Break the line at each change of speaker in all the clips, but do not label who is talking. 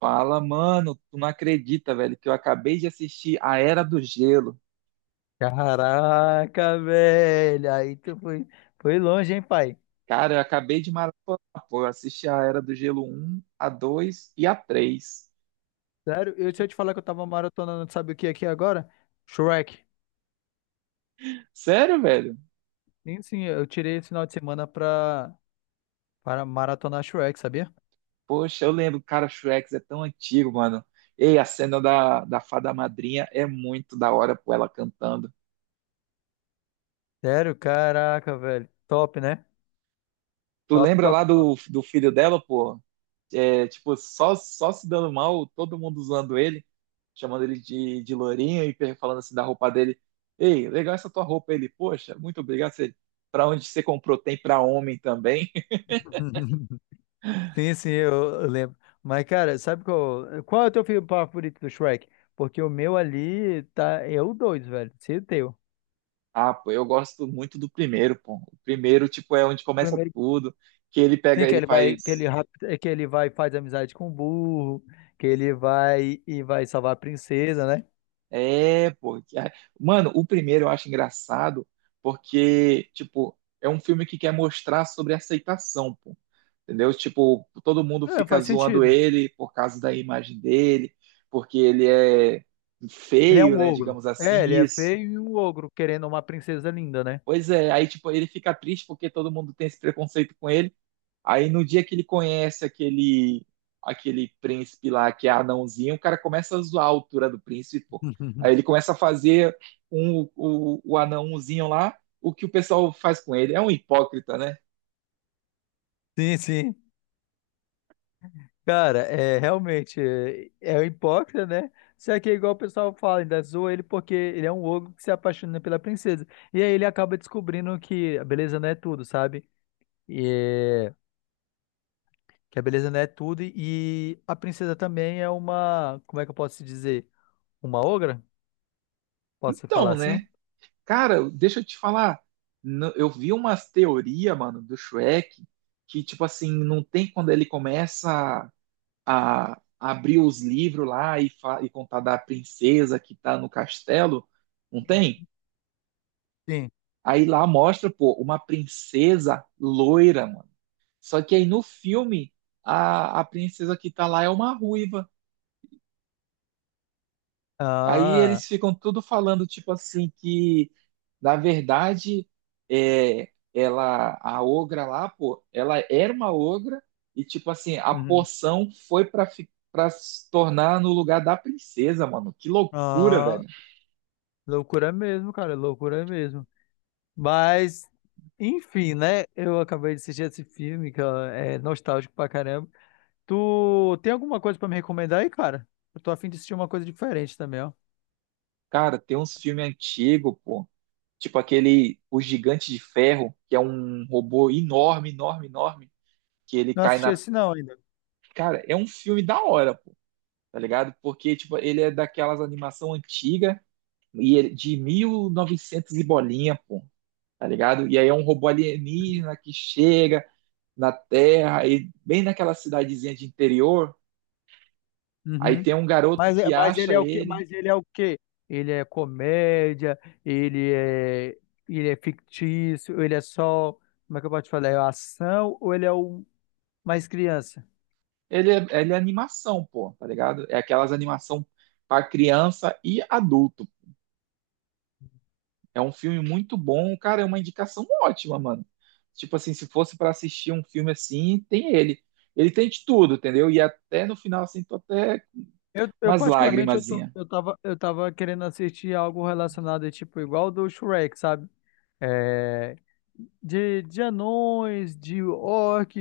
Fala, mano, tu não acredita, velho, que eu acabei de assistir A Era do Gelo.
Caraca, velho. Aí tu foi longe, hein, pai?
Cara, eu acabei de maratonar, pô, eu assisti A Era do Gelo um, a 2 e a 3.
Sério, se eu te falar que eu tava maratonando, sabe o que aqui agora? Shrek.
Sério, velho?
Sim, sim, eu tirei esse final de semana para maratonar Shrek, sabia?
Poxa, eu lembro, cara, Shrek é tão antigo, mano. Ei, a cena da fada madrinha é muito da hora, pô, ela cantando.
Sério, caraca, velho. Top, né?
Tu
Top,
lembra
top,
lá
top.
do filho dela, pô? É, tipo, só se dando mal, todo mundo usando ele. Chamando ele de lourinho e falando assim da roupa dele. Ei, legal essa tua roupa. Ele, poxa, muito obrigado. Você, pra onde você comprou? Tem pra homem também?
Sim, sim, eu lembro. Mas, cara, sabe qual é o teu filme favorito do Shrek? Porque o meu ali é o dois, velho. Se o teu. O
Ah, pô, eu gosto muito do primeiro, pô. O primeiro, tipo, é onde começa
primeiro.
tudo, que ele pega,
Sim,
ele faz.
que ele vai e faz amizade com o burro, que ele vai e vai salvar a princesa, né?
É, pô. Mano, o primeiro eu acho engraçado porque, tipo, é um filme que quer mostrar sobre aceitação, pô. Entendeu? Tipo, todo mundo
É,
fica
faz
zoando
sentido.
ele por causa da imagem dele, porque ele é
Ele é
feio,
um
né,
ogro.
digamos
É,
assim,
ele é
isso.
feio e um ogro querendo uma princesa linda, né?
Pois é, aí, tipo, ele fica triste porque todo mundo tem esse preconceito com ele. Aí no dia que ele conhece aquele príncipe lá que é anãozinho, o cara começa a zoar a altura do príncipe, pô. Aí ele começa a fazer o anãozinho lá, o que o pessoal faz com ele. É um hipócrita, né?
Sim, sim. Cara, é realmente é um hipócrita, né? Só que é igual o pessoal fala, ainda zoa ele porque ele é um ogro que se apaixona pela princesa. E aí ele acaba descobrindo que a beleza não é tudo, sabe? E é. Que a beleza não é tudo e a princesa também é uma, como é que eu posso dizer? Uma ogra? Posso falar
Então,
assim?
né? Cara, deixa eu te falar. Eu vi umas teorias, mano, do Shrek, que, tipo assim, não tem quando ele começa a abrir os livros lá e, e contar da princesa que tá no castelo. Não tem?
Sim.
Aí lá mostra, pô, uma princesa loira, mano. Só que aí no filme, a princesa que tá lá é uma ruiva. Aí
Ah,
eles ficam tudo falando, tipo assim, que na verdade é, ela, a ogra lá, pô, ela era uma ogra e, tipo assim, a
uhum.
poção foi pra, pra se tornar no lugar da princesa, mano. Que loucura,
Ah,
velho.
loucura mesmo, cara, loucura mesmo. Mas, enfim, né? Eu acabei de assistir esse filme que ó, é nostálgico pra caramba. Tu tem alguma coisa pra me recomendar aí, cara? Eu tô a fim de assistir uma coisa diferente também, ó.
Cara, tem uns filmes antigos, pô. Tipo aquele O Gigante de Ferro, que é um robô enorme, enorme, enorme, que ele
Não
cai
assisti
na.
esse não ainda.
Cara, é um filme da hora, pô, tá ligado? Porque, tipo, ele é daquelas animação antiga e de 1900 e bolinha, pô, tá ligado? E aí é um robô
Uhum.
alienígena que chega na Terra, e bem naquela cidadezinha de interior, aí
Uhum.
tem um garoto
Mas,
que
mas ele
acha
é o quê?
ele.
Mas ele é o quê? Ele é comédia, ele é, ele é fictício, ele é só, como é que eu posso te falar? É ação ou ele é um mais criança?
Ele é animação, pô, tá ligado? É aquelas animação para criança e adulto. É um filme muito bom, cara, é uma indicação ótima, mano. Tipo assim, se fosse pra assistir um filme assim, tem ele. Ele tem de tudo, entendeu? E até no final, assim, tô até com
Eu
umas
particularmente, eu, tô,
lagrimazinha.
eu tava, eu tava querendo assistir algo relacionado, é tipo, igual do Shrek, sabe? É, de anões, de orc,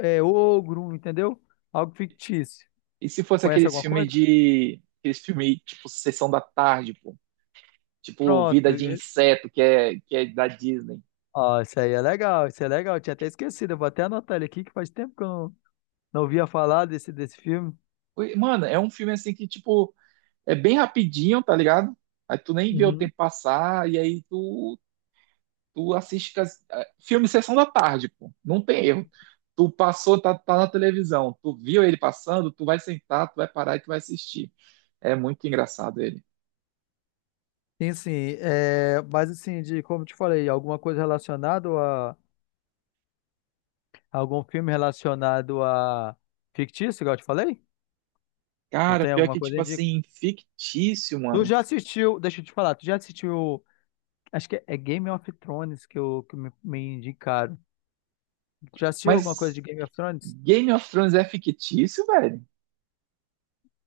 é, ogro, entendeu? Algo fictício.
E se fosse
Conhece
aqueles
alguma
filme
coisa?
de... Aqueles filme, tipo, Sessão da Tarde, pô. Tipo, Vida
Pronto.
de
É,
Inseto, que é da Disney.
ó, isso aí é legal, isso é legal. Eu tinha até esquecido. Eu vou até anotar ele aqui, que faz tempo que eu não ouvia falar desse filme.
Ui, mano, é um filme, assim, que, tipo, é bem rapidinho, tá ligado? Aí tu nem vê o
Uhum.
tempo passar, e aí tu. Tu assiste filme Sessão da Tarde, pô. Não tem erro. Tu passou, tá na televisão, tu viu ele passando, tu vai sentar, tu vai parar e tu vai assistir. É muito engraçado ele.
Sim, sim. É, mas assim, de como eu te falei, algum filme relacionado a fictício, igual eu te falei? Tu
Cara,
tem
pior
alguma
que,
coisa
tipo
aí de.
assim, fictício,
Tu
mano.
já assistiu, deixa eu te falar, tu já assistiu. Acho que é Game of Thrones que me indicaram. Tu já assistiu alguma coisa
Mas
de Game of Thrones?
Game of Thrones é fictício, velho?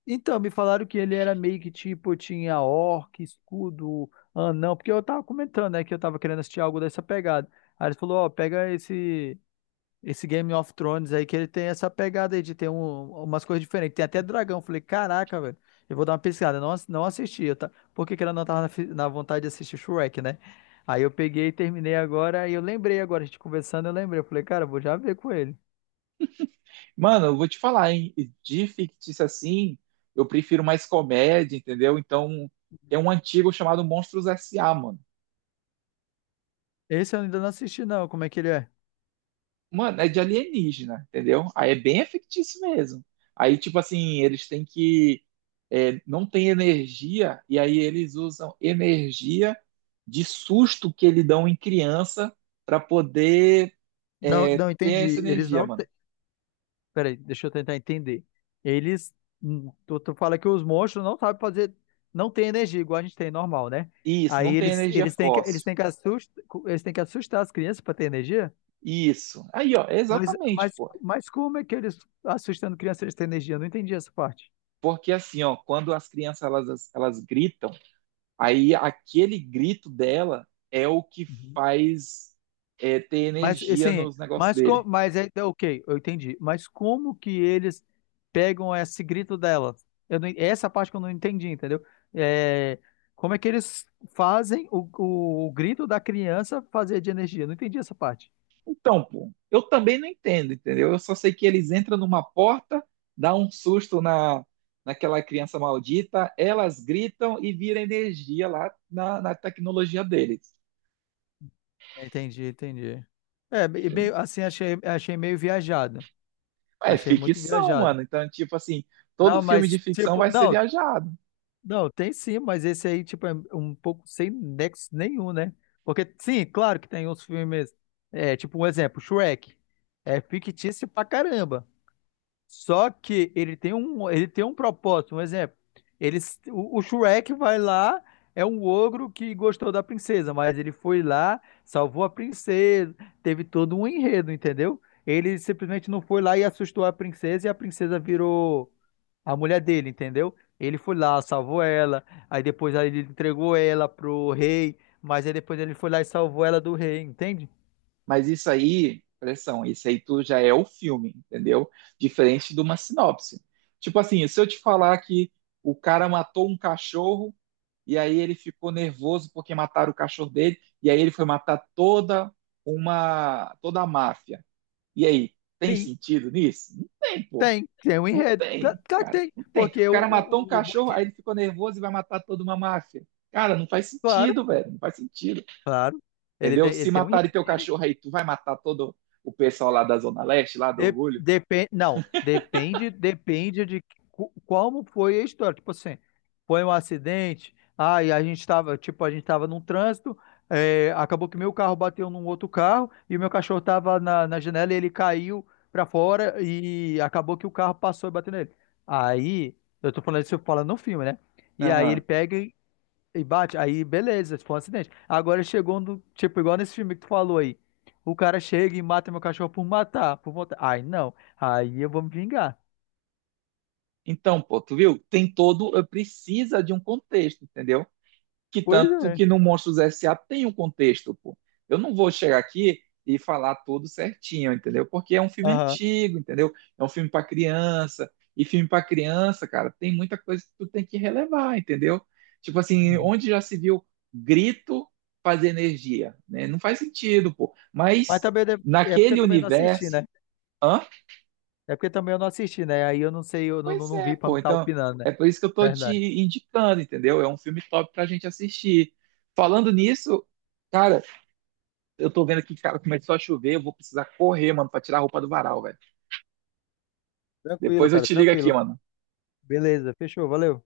Então, me falaram que ele era meio que tipo, tinha orc, escudo, anão, porque eu tava comentando, né, que eu tava querendo assistir algo dessa pegada. Aí ele falou, ó, pega esse Game of Thrones aí, que ele tem essa pegada aí de ter umas coisas diferentes. Tem até dragão. Eu falei, caraca, velho, eu vou dar uma pesquisada. Eu não assisti, porque que ela não tava na vontade de assistir Shrek, né? Aí eu peguei e terminei agora, e eu lembrei agora, a gente conversando, eu lembrei. Eu falei, cara, eu vou já ver com ele.
Mano, eu vou te falar, hein? De fictício assim, eu prefiro mais comédia, entendeu? Então, tem um antigo chamado Monstros S.A., mano.
Esse eu ainda não assisti, não, como é que ele é?
Mano, é de alienígena, entendeu? Aí é bem fictício mesmo. Aí, tipo assim, eles têm que. É, não tem energia, e aí eles usam energia de susto que eles dão em criança para poder,
Não,
é,
não
ter
entendi.
essa
Eles
energia,
não.
mano.
Peraí, deixa eu tentar entender. Eles. Tu fala que os monstros não sabem fazer. Não tem energia igual a gente tem normal, né?
Isso,
Aí
não tem energia fóssil.
eles têm que assustar as crianças para ter energia?
Isso. Aí, ó, é
Mas,
exatamente,
mas,
pô.
mas como é que eles, assustando crianças, eles têm energia? Eu não entendi essa parte.
Porque assim, ó, quando as crianças elas gritam, aí aquele grito dela é o que faz, é, ter
Mas
energia
assim,
nos negócios
mas co-
dele.
mas é ok, eu entendi. Mas como que eles pegam esse grito dela? Eu não- Essa parte que eu não entendi, entendeu? É, como é que eles fazem o grito da criança fazer de energia? Eu não entendi essa parte.
Então, pô, eu também não entendo, entendeu? Eu só sei que eles entram numa porta, dá um susto na naquela criança maldita, elas gritam e vira energia lá na tecnologia deles.
Entendi, entendi. É, me-
Entendeu?
meio assim, achei meio viajado.
É
Achei muito
ficção,
viajado.
mano. Então, tipo assim, todo
Não,
filme de
mas
ficção
tipo,
vai ser
não,
viajado.
não, tem sim, mas esse aí, tipo, é um pouco sem nexo nenhum, né? Porque, sim, claro que tem uns filmes, é, tipo, um exemplo, Shrek. É fictício pra caramba. Só que ele tem um, propósito, um exemplo. O Shrek vai lá, é um ogro que gostou da princesa, mas ele foi lá, salvou a princesa, teve todo um enredo, entendeu? Ele simplesmente não foi lá e assustou a princesa e a princesa virou a mulher dele, entendeu? Ele foi lá, salvou ela, aí depois aí ele entregou ela pro rei, mas aí depois ele foi lá e salvou ela do rei, entende?
Mas isso aí, pressão, isso aí tu já é o filme, entendeu? Diferente de uma sinopse. Tipo assim, se eu te falar que o cara matou um cachorro e aí ele ficou nervoso porque mataram o cachorro dele e aí ele foi matar toda a máfia. E aí, tem
Sim.
sentido nisso? Não tem, pô.
Tem um
Não
enredo. Cla-
tem,
Claro que
cara.
tem,
Não tem. O
porque o,
cara matou um
o, o
cachorro, aí
bandido,
ele ficou nervoso e vai matar toda uma máfia. Cara, não faz
claro,
sentido, velho. Não faz sentido.
claro, ele
Entendeu?
tem,
Se
ele tem um
matarem teu
enredo.
cachorro aí, tu vai matar todo o pessoal lá da Zona Leste, lá do Orgulho?
Não, depende de como foi a história. Tipo assim, foi um acidente, aí tipo, a gente estava num trânsito, é, acabou que meu carro bateu num outro carro e o meu cachorro estava na janela e ele caiu para fora e acabou que o carro passou e bateu nele. Aí, eu tô falando isso, eu falo no filme, né? E aí ele
Aham.
pega e bate, aí beleza, tipo um acidente. Agora chegou um do, tipo, igual nesse filme que tu falou aí. O cara chega e mata meu cachorro por matar, por matar. Ai, não. Aí eu vou me vingar.
Então, pô, tu viu? Tem todo, precisa de um contexto, entendeu? Que
Pois
tanto
é.
que no Monstros S.A. tem um contexto, pô. Eu não vou chegar aqui e falar tudo certinho, entendeu? Porque é um filme
Aham.
antigo, entendeu? É um filme para criança. E filme para criança, cara, tem muita coisa que tu tem que relevar, entendeu? Tipo assim,
Uhum.
onde já se viu grito fazer energia, né? Não faz sentido, pô.
Mas
Mas
também é porque eu
naquele
também não assisti, né?
universo, hã?
É porque também eu não assisti, né? Aí eu não sei, eu não, não,
Pois
não
é,
vi pra me
pô.
estar
Então,
opinando, né?
é por isso que eu tô te
Verdade.
indicando, entendeu? É um filme top pra gente assistir. Falando nisso, cara, eu tô vendo aqui, cara, começou a chover, eu vou precisar correr, mano, pra tirar a roupa do varal, velho.
Tranquilo,
Depois eu
cara,
te ligo aqui,
tranquilo.
mano.
Beleza, fechou, valeu.